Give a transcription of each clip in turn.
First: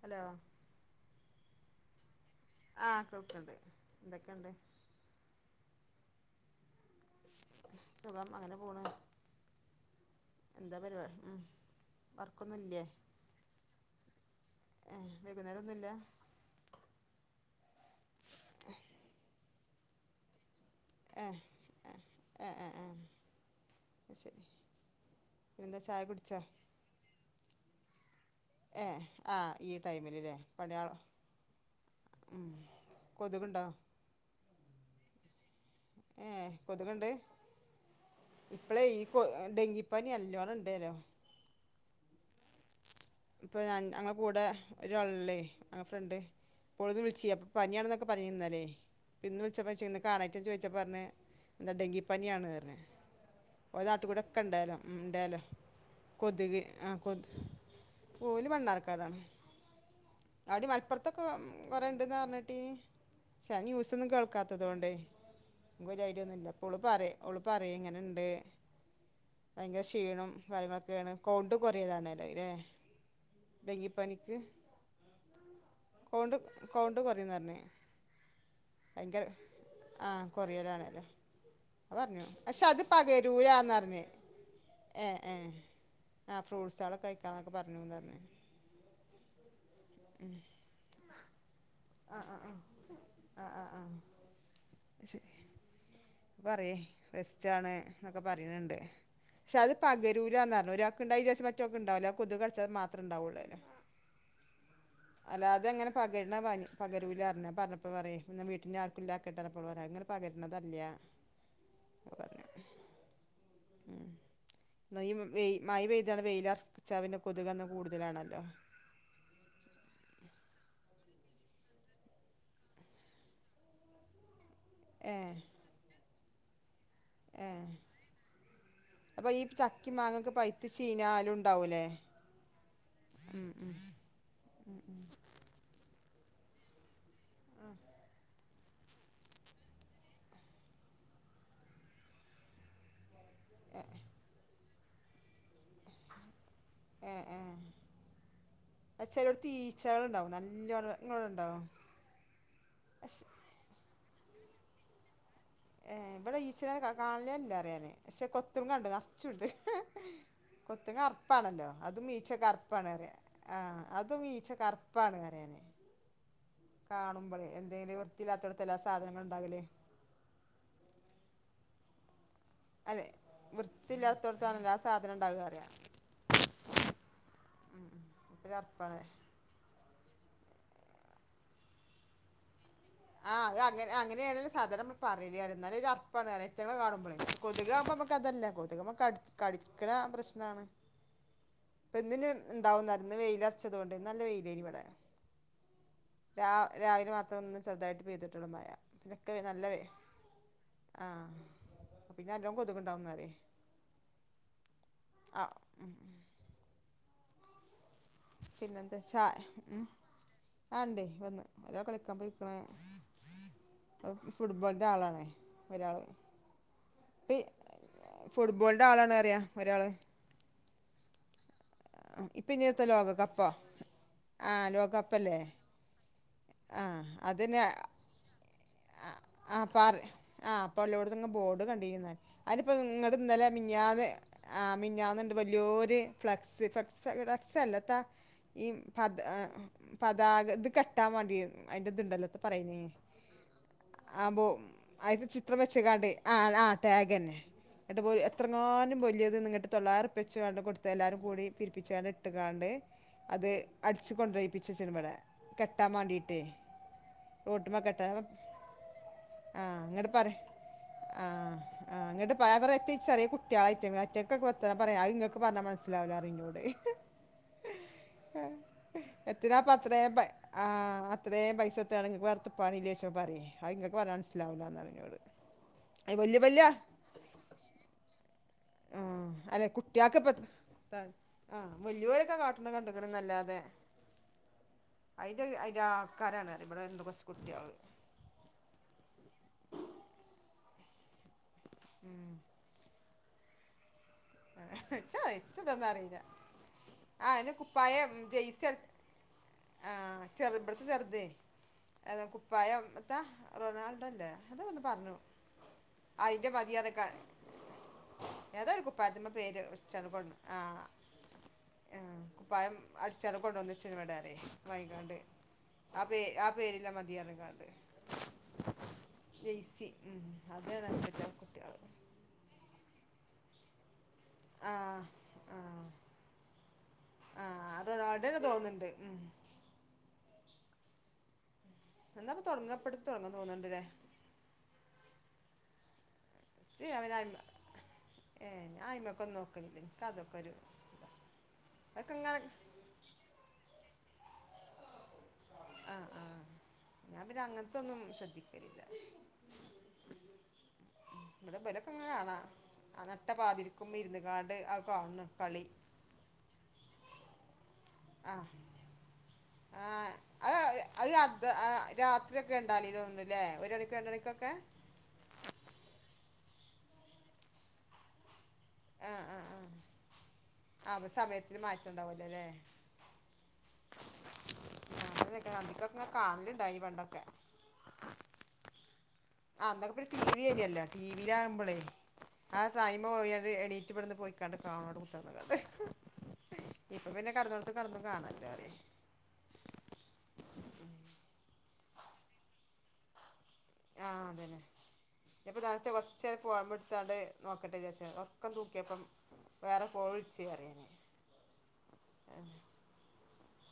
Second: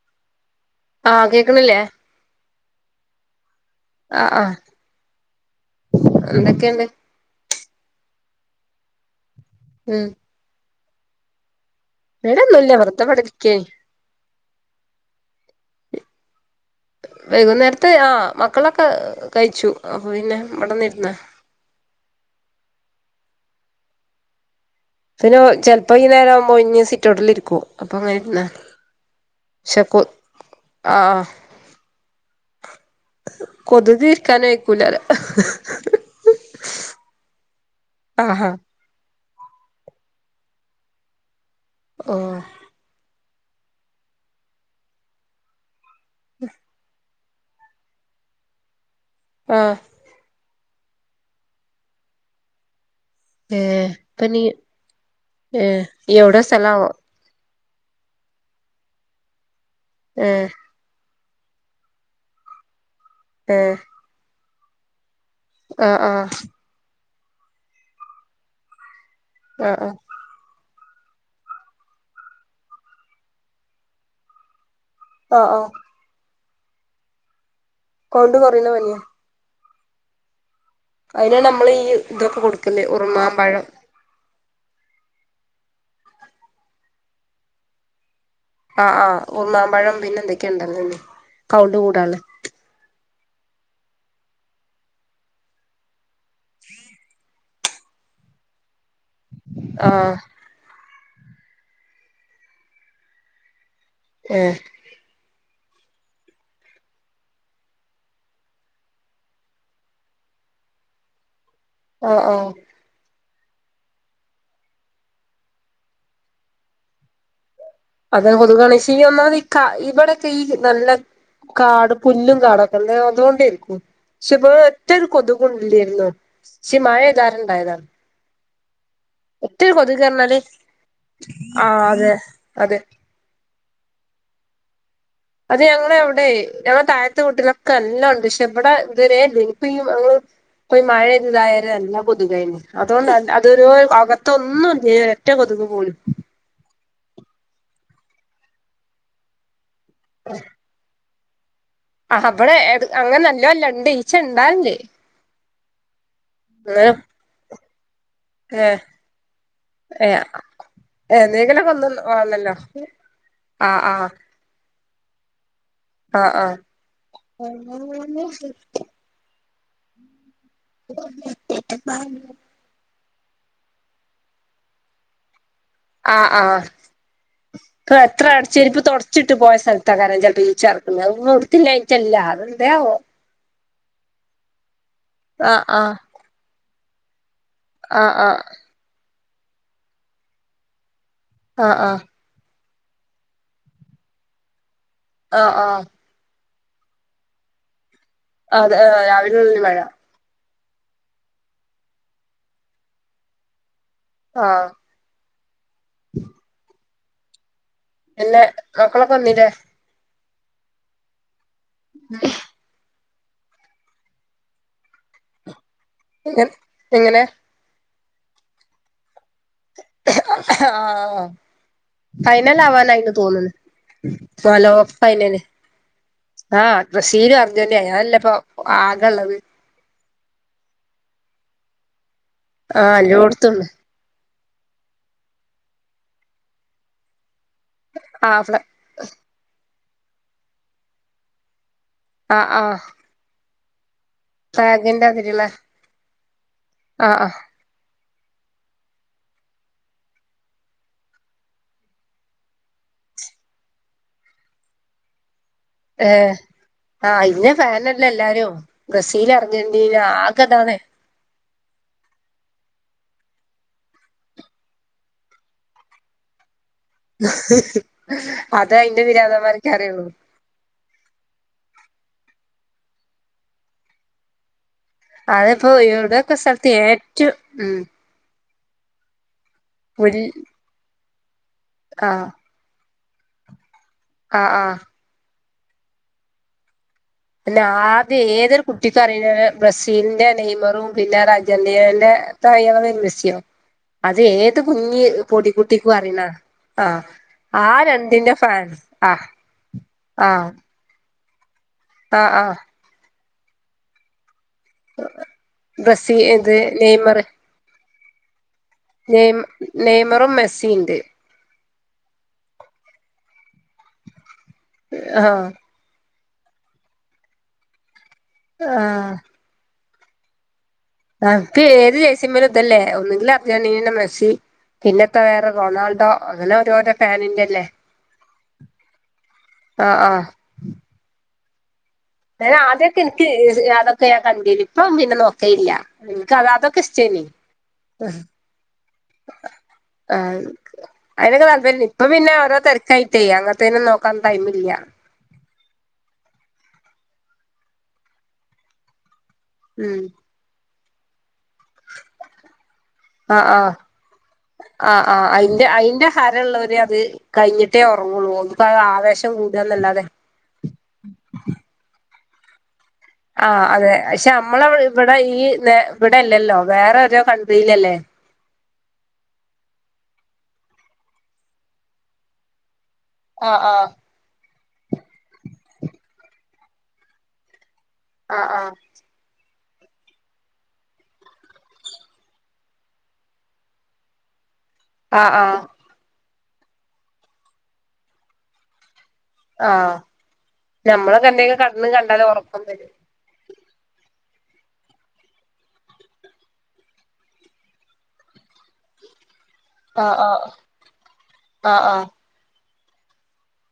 Hello ആ കേക്കണില്ലേ ആഹ് കേൾക്ക്ണ്ട് എന്തൊക്കെണ്ട് സുഖം അങ്ങനെ പോണ് മ്മ് എന്താ പരിപാടി മ്മ് ഇടെ ഒന്നൂല്ല വെറ്തെ ഇവിടിരിക്കയ്നി ഏഹ് വൈകുന്നേരം ഒന്നുല്ല വൈകുന്നേരത്തെ ആ മക്കളൊക്കെ കഴിച്ചു അപ്പൊ പിന്നെ ഇവിടെ ന്നിരുന്ന ആഹ് ആഹ് ആരി പിന്നെ ചിലപ്പോ ഈ നേരം ആവുമ്പോ ഒയിഞ്ഞ സിറ്റോട്ടിലിരി കും അപ്പോ ങ്ങനെ ഏഹ് ആഹ് ഈ ടൈമിൽല്ലേ പണിയാള ആഹ് മ്മ് കൊതുക്ണ്ടോ കൂലല ഏഹ് കൊതുക്ണ്ട് ആഹാ ഇപ്പളെ ഈ ഡെങ്കിപ്പനി അല്ലോണം ഇണ്ടെല്ലോ ഓഹ് ഇപ്പൊ ഞാൻ ഞങ്ങള കൂടെ ഒരാള്ല്ലേ ആ ഫ്രണ്ട് ഇപ്പോളന്ന് വി ച്ച് അപ്പൊ പനിയാണെന്നൊക്കെ പറഞ്ഞിരുന്നല്ലേ ഇന്ന് വിളിച്ചപ്പോ ആഹ് ഇന്ന് കണ ഞാൻ ചോയിച്ചാപ്പെ പറഞ്ഞ് എന്താ ഡെങ്കിപ്പനിയാണ് പറഞ്ഞ് ഓലെ ഏഹ് നാട്ടില് കൂടെ ഇപ്പൊ ഒക്കെ നീ ഉണ്ടെലോ ഉണ്ടാലോ ഏഹ് എവിടെ കൊതുക് സ്ഥലാവോ ആഹ് കൊതുക് ഓല് മണ്ണാർക്കാടാണ് ഏഹ് അവിടി മലപ്പുറ ഇതൊക്കെ കൊറെ ഇണ്ട് പറഞ്ഞ് കേട്ടിനി ഞാന് ഏഹ് ന്യൂസ് ഒന്നും കേൾക്കാ കെതുക്കൊണ്ടേ ആഹ് ഒരു ഐഡിയ ആഹ് ഒന്നും ഇല്ല ഇപ്പോള് പറയേ ഒള് പറയെ ഇങ്ങനെണ്ട് ആഹ് ഭയങ്കര ആഹ് ക്ഷീണം കാര്യങ്ങളൊക്കെ ക്കെയാണ് കൗണ്ട് കൊറയലാണ് അല്ലേ ഡെങ്കിപനിക്ക് ഒ ഒ ണ്ട് കൗണ്ട് കൊറയുന്ന്റന്ന് കൗണ്ട് കൊറയുന്ന പനിയാ ആഹ് കുറയലാ അതിനെ നമ്മള് ഈ ഇതൊക്കെ കൊടുക്കലേ ഉറുമാമ്പഴം പകരൂലാന്ന് പറഞ്ഞ് ഏ ആ ഫ്രൂട്ട്സകളക്ക കയിക്ക ക്കെ പറഞ്ഞുന്ന്റഞ്ഞെ ആഹ് ആഹ് ഉർമാമ്പഴം പിന്നെ എന്തൊക്കെണ്ടല്ലോ വീ കൗണ്ട് കൂട്ടാന് ആ ആ അശരി പറയേ റസ് ജ്ജാണ് ന്നൊക്കെ പറീണ് ണ്ട് ക്ഷെ അത് ആഹ് പകരൂലന്നറഞ്ഞു ഒരാ ണ്ടായിചാര്ച്ച് മറ്റോക്ക്ണ്ടാവൂല കൊതുകട്ച്ചാൽ മാത്രം ഉണ്ടാവൊള്ളത്‌. ഏഹ അല്ലാതെങ്ങനെ പകര്ന്ന പനി പകരൂലാർഞ്ഞു അഅ് പറഞ്ഞപ്പോ പറയേ പന്നെ വീട്ടിന്നെആർക്കുംല്ലാക്കട്ടെ എന്നർനപ്പോപറ അഅങ്ങനെ പകര്ണതല്ല്യ ഒ ഓഹ് ഉം ന്ന ഈ വെയി മഴ പെയ്താണ്ട് വെയിലാർച്ചാ പിന്നെ കൊതുകൊന്നും അതാ കൊതുകാണ് ക്ഷീ ഈ ഒന്നാമത് ഈ കാ ഇവിടൊക്കെ ഈ നല്ല കാട് പുല്ലും കാടൊക്കെ ണ്ട് അന്നുകൊണ്ടേയിരിക്കും പക്ഷെ ഇപ ഒറ്റൊരു ഏ കൊതുകും ഇല്ലേയ്ര്ന്നു. ശെ ഏ മഴയ്താരെണ്ടായതാണ് അപ്പൊ ഈ ഒറ്റൊരു ചക്കി മാങ്ങൊക്കെ കൊതുക്അർഞ്ഞാല് പൈത്ത് ചീഞ്ഞാലും ആ ഉണ്ടാവൂലേ അതെ അതെ ഞങ്ങളഅവിടെയ് ഞങ്ങളെ താഴ്ത്തെ വീട്ടിലൊക്കെ നല്ലോംണ്ട് പക്ഷെ ഇവിടെ ഇത് വരെല്ലേയ്നു ഇപ്പ ഈ മാ പ്പൊ മഴെയ് ഇതായാരെ നല്ല കൊതുകായ്ന്. ഇതോരോരു അകത്തൊന്നും ഏ ഒറ്റ കൊതുകു പോലും എ ഏ അ ചിലയിടത്ത് ഈ ച്ചളുണ്ടാവും നല്ല ഇങ്ങോടെ ഉണ്ടാ ആ അവിടെ അങ്ങനെ നല്ലല്ല ഇണ്ട് ഈ ച്ച ഇണ്ടല്ൻഡ് ഏ ഇവിടെ ഈച്ചകളെ കാണില്ലല്ല അറിയാ ഞാൻ പക്ഷെ ഏ കൊത്തുങ്ങ ഇണ്ട് നർച്ചുണ്ട് ഏ കൊത്തു അറപ്പാണല്ലോ എന്തെങ്കിലൊക്കെ ഒന്ന് അത്ും വേണല്ലോ ഈച്ചക്കറപ്പാണ്റിയ ആ അത് ഈച്ചക്കറുപ്പ പാ ആ ആ [unintelligible] കാണുമ്പോളേ എന്തെങ്കിലും വൃത്തില്ലാത്തടത്തെ എല്ലാ സാധനങ്ങളൾ ഇണ്ടാകൽ അല്ലെ വൃത്തില്ലാത്തോടത്താണല്ല ആ സാധനം ഇണ്ടാവ അറിയാ ആ ആ ഇ എത്ര അപ്പം അടച്ചരിപ്പ കറുപ്പാണ് തുടച്ചിട്ട പോയ സ്ഥലത്ത് [unintelligible] ചിലപ്പോ ഈച്ചിറക്കുന്നെ [unintelligible] ആ അഹ് അങ്ങനെ അങ്ങനെയണങ്കില സാധാരണ നമ്മ പറയല് ആ എന്നാലും ആ ഒരു അർപ്പാണ് റിയ കുട്ട്യാളെ കാണുമ്പളെ കൊതുകാവുമ്പ ആ ആ നമക്കതന്നെ കൊത്ക് ന കടി കടിക്കണ പ്രശ്നാണ്. ആഹ് ആഹ് ഉണ്ടാവുന്നാരുന്നു വെയിലറച്ചതോണ്ട്. നല്ല വെയിലാനിവടെ. ആഹ് ആഹ് രാ രാവില മാത്രം ഒന്ന് ചെറുതായിട്ട് പെയ്തിട്ടൊള്ള മയ. അതെ ഇവിടക്കെ രാവിലെ മുതൽ നല്ല മഴ വെ ആഹ് പിന്നെല്ലോം കൊതുകുണ്ടാവു നെറേ. ആ അ പിന്നെ മക്കളൊക്കെ വന്നില്ലേ? ആണ്ടെ വന്ന്. അവരാ കളിക്കാൻ പോയ്ക്കണെ. [unintelligible] ഫുട്ബോളിന്റെ ആളാണേ. [unintelligible] എങ്ങനെ? ഫുട്ബോളിൻ്റെ ആളാണറയാ. ആ ഇപ്പം ഇനിയത്തെ ഫൈനലാവാനായിന്ന് ലോകകപ്പോ തോന്ന്ണ്. ആഹ് ഫലോ ലോകകപ്പല്ലേ ഫൈനല് ആ ആഹ് ബ്രസീലും അതിന് അർജന്റീ അഎല്ലപ്പൊ ആകെള്ളത് ആഹ് പറ ആഹ് പ്പൊല്ലോട്ത്ത്ങ്ങ ബോഡ് കണ്ടിരുന്ന് അയ്നിപ്പം ആഹ് ങ്ങട് ന്നലെ എല്ലോട്ത്തുണ്ട് മിഞാന്ന് ആ മിഞ്ഞാന്ന്ണ്ട് വല്ല്യോര് ഫ്ലെക്സ് ഫ്ല സൈഡാ സല്ലത്ത ആഹ് ഫ്ല ഈ പത് ഏ അതാ കത് കെട്ടാൻ മാണ്ടി അയിന്റത്ണ്ടല്ലോ ത്ത ആഹ് ആഹ് പറയ്ഞേ അ ബോ ഫ്ളാഗിന്റെ അയ്ല് അതിലുള്ള ചിത്രം വെച്ച്ങ്ഗാണ്ടെ ആഹ് ആഹ് ട്ടാഗന്നെ ന്നട്ട് പോയി എത്രങ്ങാനും വല്യേത് നിങ്ങട്ട് തൊള്ളാറുപ്യച്ച് വേണ്ടകൊടുത്ത് എല്ലാരും കൂടി പിരിപ്പിച്ചാണ് ഇട്ട്ഗാണ്ട് അത് അടിച്ച് കൊണ്ടോയിപ്പിച്ചിച്ചിണ്ട് ഇവിടെ കെട്ടാൻ ഏഹ് മാണ്ടിയിട്ട് ആ ഇന്ന് റോട്ട്മ്മെ ഫാനല്ലേ കെട്ടാൻ എല്ലാരും ബ്രസീൽ ആ അർജന്റീന ആ ഗതാണ് ആഹ് ങ്ങട്ട് ഫേവറെത്തിക്സ്റിയ കുട്ടികളെയ്റ്റ്ങ്ങാട്ട് [unintelligible] അഹ് ഇങ്ങക്ക് പർഞ്ഞാ മൻസിലാവുലറി ഹ് ഹ് ഹ് അത് അയിന്റെ പിരാന്തന്മാര്ക്കേ എത്തിനാപ്പം അറിയുള്ളൂ അത്രേം പൈ ആ അത്രേം [unintelligible] അത് നിങ്ങക്ക് പറഞ്ഞ മനസ്സിലാവില്ലാന്നറയും. അതിപ്പോ [unintelligible] സ്ഥൽത്ത് ഏറ്റു ഉം ആ അല്ലെ വൽ കുട്ട്യാക്കിപ്പ ആ വെല്ല്യോരൊക്കെ കാട്ടണ കണ്ട് [unintelligible] അല്ലാതെ ആ ആ ന്റെ അയിന്റെ ആൾക്കാരാണ് ഇവിടെന്തും പിന്നെ ആദ്യ ഏതൊരു കുട്ടിക്കറിയുന്ന ബ്രസീലിന്റെ നെയ്മറും [unintelligible] [unintelligible] സ്യൊ അത് ഏത് കുഞ്ഞ് ഇച്ച് ഇച്ച് ഇതൊന്നും പൊടികുട്ടിക്കും അറിയില്ല അറിണാ ആ അതിന് ആ കുപ്പായം രണ്ടിന്റെ ജെയ്സി ഫാൻസ് ആ ആ അതെ കുപ്പായം താ റൊണാൾഡോ ല്ലേ? ബ്രസീ ഇത് നെയ്മർ പ്പദ്മെ പേര് ഒട്ടിച്ചാണ് നെയ്മറും കൊണ്ട് ആ മെസ്സിണ്ട് ആ കുപ്പായം അടിച്ചാണ് കൊണ്ട് വന്നെച്ചെക്കിനിവടെറയ്‌ വൈകാണ്ട് ആഹ് പേ ആ പേരിലെ മതിയനെക്കാണ്ട് ആ ഉം അതെയതെ. [unintelligible] ആഹ് പിന്നത്തെ വേറെ ആഹ് റൊണാൾഡോ അങ്ങനെ ഓരോരോ ഫാനിന്റെല്ലേ ആഹ് അത് അതെന്നെ തോന്ന്ണ്ട് ഉം ആ ആ എന്നാപ്പം ഞാൻ തൊടങ്ങാ ആദ്യക്കെ ഇപ്പട്ത്ത് എനിക്ക് തൊടങ്ങും തോന്ന്ണ്ട്ല്ലേ അതൊക്കെ ഞാൻ കണ്ടിന് ഇപ്പ പിന്നെ നോക്കലില്ല ഇൻക്ക് അതൊക്കെ ഇച്ച് പിന്നെ ഇഷ്ടായിന് അയ്മ ഏഹ് ഞാൻ അയ്മക്കൊന്നും നോക്കലില്ല ഇൻക്ക് ആ അതൊക്കൊരു അതിനൊക്കെ തല്പര്യ ഇപ്പ പിന്നെ അതൊക്കെങ്ങനെ ഓരോ തെരക്കായിട്ടേ അങ്ങനത്തെനൊന്നും നോ ക്കാൻ ടൈമില്ല. ആ ആ ഞാൻ പിന്നെ അങ്ങൻത്തൊന്നും ശ്രദ്ധിക്കലില്ല. ഉം ഇവിടെ [unintelligible] കാണാ. നട്ട ആ ആ പാതിരിക്കുമ്മെ ഇരുന്ന്ക്കാണ്ട് അത് ആ കാണ് ആ ണ് കളി അയിന്റെ അയിന്റെ ഹരോള്ളൊര് അത് കഴഞ്ഞിട്ട് റ്റേ ഉറങ്ങുള്ളൂ ആഹ് പ്പതാവേശം കൂടന്നല്ലാതെ ആഹ് അത് അത് അർദ്ധ ആ, [unintelligible] തോന്നുന്നുല്ലേ ആ ഒരു അതെ മണിക്ക് രണ്ട് ശെ മണിക്കൊക്കെ നമ്മള ഇവിടെ ഈ ഇവിടെല്ലല്ലോ. വേറെ ഓരോ കൺട്രിയിലല്ലേ. ആ ആ ആ അപ്പ സമയത്തിന് മാറ്റണ്ടാവുവല്ലോ ല്ലേ? ആ ആ ഞാനാതൊക്കെ അന്തിക്കൊക്കെ കാണലുണ്ടായി പണ്ടൊക്കെ. ആ ആ ആന്നൊക്കെ ടി വി ഏനിയല്ലോ ടിവിയില ആകുമ്പോളേ ആ [unintelligible] എണീറ്റ് ഇടന്ന് പോയി ന്നിട്ട് [unintelligible] ആഹ് കുത്തിർന്നാട്ട് ആഹ് ഇപ്പൊ പിന്നെ കടന്നൊടുത്ത് കടന്നും കാണല്ലോ റിയ ആ ഞമ്മളൊക്കെ എന്തെങ്കിലും കണ് കണ്ടാല ഉറക്കം വരും ആ അതന്നെ ഇപ്പ തനച്ച കുറച്ച നേര ഫോമ്പടുത്താണ്ട് നോക്കട്ടെജച്ച ഉറക്കം തൂക്കിയപ്പം വേറെ ആഹ് ആഹ് പോഴിച്ച അറിയനി ആഹ് ആഹ്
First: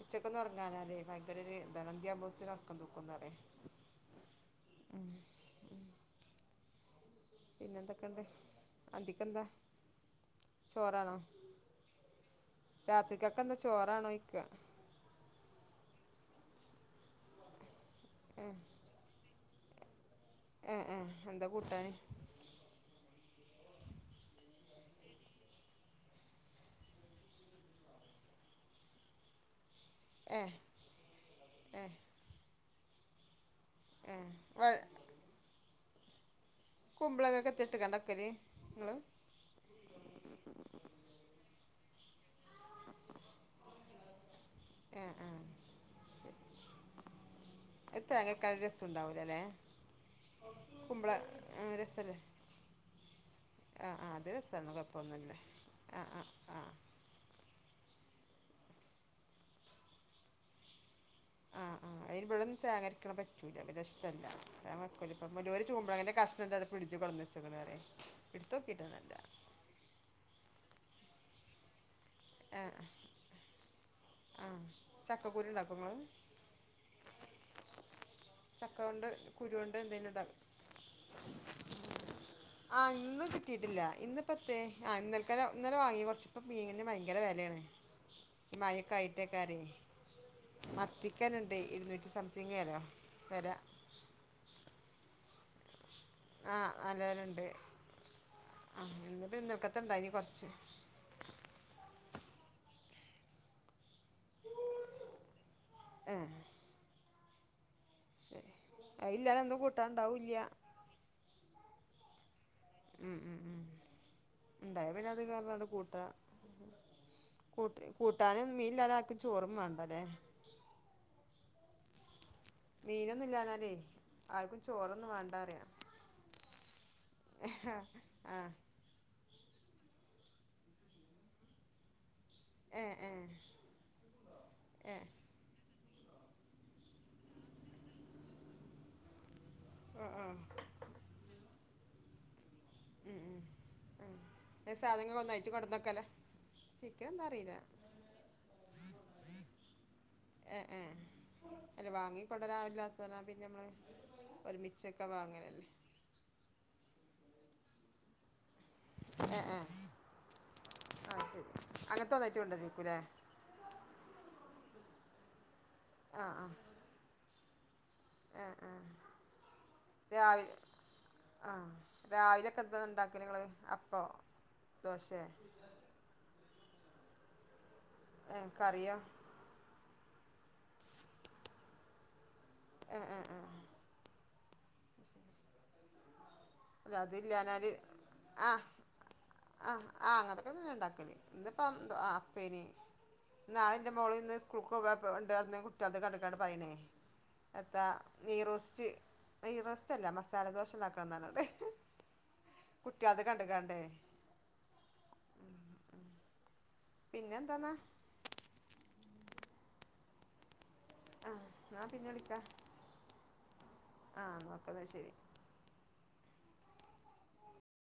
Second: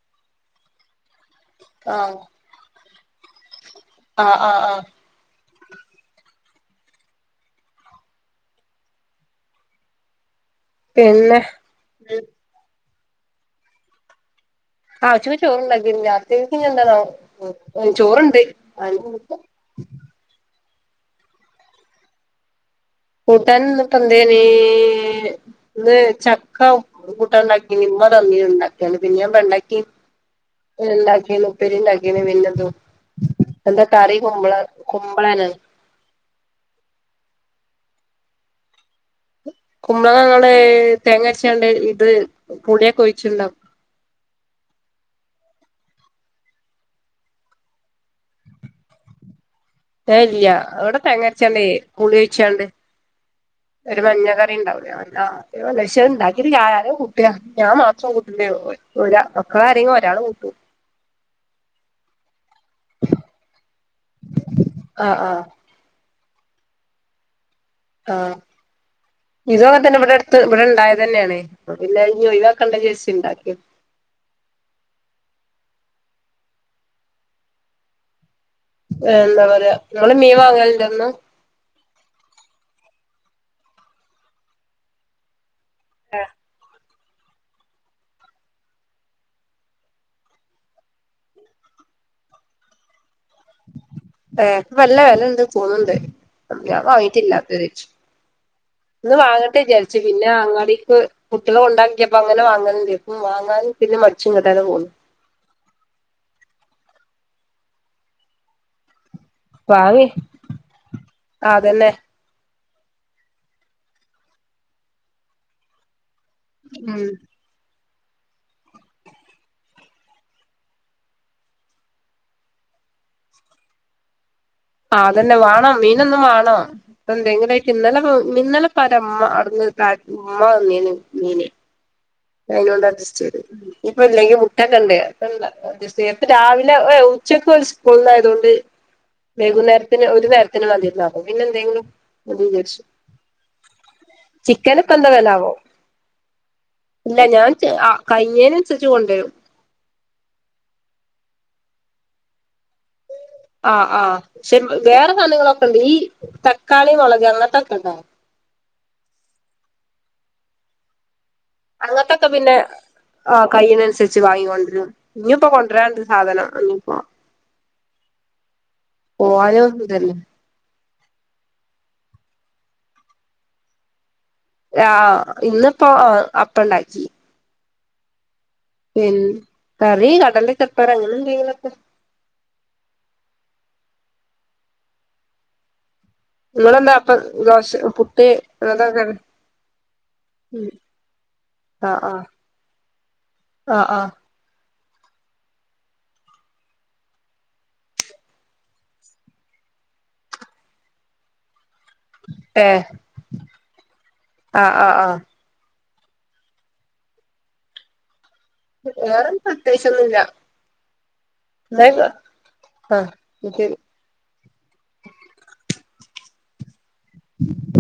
ഉച്ചക്കൊന്നു ഉറങ്ങാനല്ലേ [unintelligible] ഒരര് ഇതാണ് ആഹ് ത്യാബോത്തിനൊറക്കം തൂക്കുന്നറേ ആഹ് ആഹ് ആഹ് ഉം പിന്നെന്തൊക്കെണ്ട് അന്തിക്കെന്താ ചോറാണോ പിന്നെ രാത്രിക്കൊക്കെ എന്താ ചോറാണോയ്ക്ക ആ ചുമ്മി ചോറോണ്ടാക്കിന് രാത്രില്ക്കിനി എന്താണാവോ ഉം ചോറുണ്ട് ആ ആ എന്താ കൂട്ടാന് കൂട്ടനിന്നിട്ട് എന്തെനി ന്ന് ചക്ക കൂട്ടൻണ്ടാക്കി ഉമ്മ തന്നി ഉണ്ടാക്കിയാണ് പിന്നെ പ ഏ ണ്ടാക്കി ഏ [unintelligible] എന്താ കറി ഏ ക്മ്പ്ള വ ക്മ്പ്ളണോ കുമ്പ്ളങ്ങക്കെ തെട്ട കണ്ടക്കല് ങ്ങള് കുമള ങ്ങ തേങ്ങച്ചണ്ട് അത് പുളിയെകൊഴിച്ചോണ്ട ആ ആഹ ശ തിരക്ക രസം ഉണ്ടാവൂല അല്ലെ ഏല്ല അവിടെ തേങ്ങരച്ചാണ്ടേ കുളി രസല്ലേ ഒഴിച്ചാണ്ട് ആ ഒരു ആ അത് മഞ്ഞ കറി രസാണ് കുഴപ്പൊന്നുല്ല ആ ഉണ്ടാവില്ല ആ ഇണ്ടാക്കി ആ കൂട്ടിയ ഞാൻ മാത്രം ക ഒ മക്കള അര്കിലും ഒരാൾ കൂട്ടും ആഹ് ആ അതിന്പട തേങ്ങരിക്ക പറ്റൂല വില്ലങ്ങക്ക ആഹ് ഇപ്പ ആഹ് മുര് ചുമ്പോഴ അങ്ങനെ കഷ് [unintelligible] പിടിച്ചുളഞ്ഞ [unintelligible] [inaudible] ആഹ ഇത് ലെന്നെ ഇവിടെടുത്ത് ഇവിടെണ്ടായ ത് ന്നെയാണ് ഇല്ല [inaudible] ജയ്ിവാക്കണ്ട ഏഹ് ജസ് ഇണ്ടാക് ആഹ് ചക്കക്കുരു ഇണ്ടാക്കോ ഇങ്ങള് ചക്കോണ്ട് എന്താ പറയാ കുരുവോണ്ട് എന്തേലും നിങ്ങള് ഇണ്ടാ മീൻ വാങ്ങാല് ണ്ടന്ന് ഒന്നും കിട്ടിയിട്ടില്ല ഇന്നപ്പത്തെേ ആഹ ഇന്നൽക്കാല ഇന്നലെ വാഗി കുറച്ച മീനും വാങ്ങി ഭയങ്കര വിലയാണ് ഈ മയൊക്കയിട്ടേക്കാര മത്തിക്കാനുണ്ട് ഇരുന്നൂറ്റി സംതിങ് വെല വര വല്ല വെല്ല എന്ത് തോന്നുണ്ട് ഞാൻ നല്ല വെലണ്ട് വാങ്ങീട്ടില്ലാത്ത വിച്ചു ആഹ് ഇന്ന് ഇന്നിപ്പം വാങ്ങട്ടെ ഇന്നൽക്കത്തെ വിചാരിച്ചു ഇണ്ടായിനി പിന്നെ കൊറച്ച് അങ്ങാടിക്ക് കുട്ടികള കൊണ്ടാക്കിയപ്പ അങ്ങനെ വാങ്ങണ ഉ മാഗനും പിന്നെ മടിച്ച് ഇങ്ങട്ടന്നെ പോന്നു ശെ അത് ഇല്ലാതെ ഒന്നും കൂട്ടാൻ ഇണ്ടാവൂല്യാ. തന്നെ ഉം ഉം ഉം ഉണ്ടായാ പിന്നെ അത് [unintelligible] കൂട്ടാ. ഉം കൂട്ടാനും മീൻ ഇല്ലാതെ ആർക്കും ചോറും വേണ്ടാ ല്ലേ? മീനൊന്നും ഇല്ലാന്നാലേ ആഹ് അതന്നെ വേണം മീനെന്നും വേണം, അപ്പ എന്തെങ്കിലും ആയിട്ട് ഇന്നലെ ആഹ് ഇന്നലെ ഇപ്പ ആരാ ഇമ്മ അവിടന്ന് കാ ഉമ്മ തന്നീനി മീന് അയിനോണ്ട് ഏഹ് അഡ്സ്റ്റ് ഏഹ് ചെയ്ത്, ഇപ്പ ഇല്ലെങ്കി മുട്ട ഒക്കെണ്ട് ഏഹ് ഇപ്പ എന്താ [unintelligible] അപ്പൊ രാവിലെ ഏ ഉച്ചക്ക് ഓര് സ്കൂൾന്ന് ആയതോണ്ട് വൈകുന്നേരത്തിന് ആഹ് ഒരു നേരത്തിന് മതിലോ അപ്പൊ പിന്നെ എന്തെങ്കിലും മതി [unintelligible] ആഹ് ഏഹ് ചിക്കന് ഇപ്പൊ എന്താ സാധനങ്ങൾ വെലാവോ? ഒന്നായിട്ട് കൊണ്ടന്നക്കലാ ചിക്കൻ ഇല്ല എന്താ ഞാൻ അറിയില്ല അഹ് കഴിഞ്ഞേനനുസരിച്ച് കൊണ്ടെരും. ഏഹ് ഏഹ് അല്ല വാങ്ങിക്കൊ ആ ആ ഒരുമിച്ചൊക്കെ വേറെ വാങ്ങലല്ലേ സാധനങ്ങളൊക്കെ ഉണ്ട് ഈ തക്കാളി മുളക് ങ്ങ തക്കണ്ട [unintelligible] [unintelligible] അങ്ങനത്തെ അങ്ങനത്തൊക്കെ ഒന്നായിട്ട് പിന്നെ കൊണ്ടുവരേക്കുല്ലേ ആ കൈയിനനുസരിച്ച് വാങ്ങിക്കൊണ്ടരും ഇനി ഇപ്പൊ കൊൺ ണ്ട് ആഹ് സാധനം ആഹ് അങ്ങ [unintelligible] പ്പ ഏഹ് ഏഹ് പോലോ ഒന്നുംതല്ലേ ആ രാവിലൊക്കെ എന്ത ഇണ്ടാക്കി നിങ്ങള് അപ്പൊ രാ ഇന്നിപ്പോ അപ്പ- പ്പണ്ടാക്കി കറിയോ അത കടലിലേക്കെ എത്ത [unintelligible] റ അങ്ങനെ എന്തെ ഏ ആ നിങ്ങളെന്താ അല്ല അപ്പ അതില്ലാല് ദോശ പുട്ട് ആ അതൊക്കെ ആ ആ അങ്ങനൊക്കെ ഇണ്ടാക്കല്ലേ ഇപ്പ എ ആഹ് ആ ആഹ് പി നാളെ ആഹ് എന്റെ ആഹ് മോളിൽ ഇന്ന് സ്കൂൾ കോവപ്പം ഉണ്ട്ന്ന കുട്ടികത് കണ്ടക്കാണ്ട് പറയണേ എത്താ നെയ്യ് റോസ്റ്റ് നെയ്യ് റോസ്റ്റ് അല്ല മസാലദോശല്ല ആക്കണം എന്നാണ്ല്ലേ ഏ കണ്ട്ക്കാണ്ടേ ആ ആ ആ പിന്നെ എന്തന്നാ വേറെ ഒന്നും പ്രതേകിച്ച് ഒന്നുമില്ല ആ ന്ന പിന്നെ വിളിക്ക ആഹ് ആ നോക്കന്ന ശരി ഉം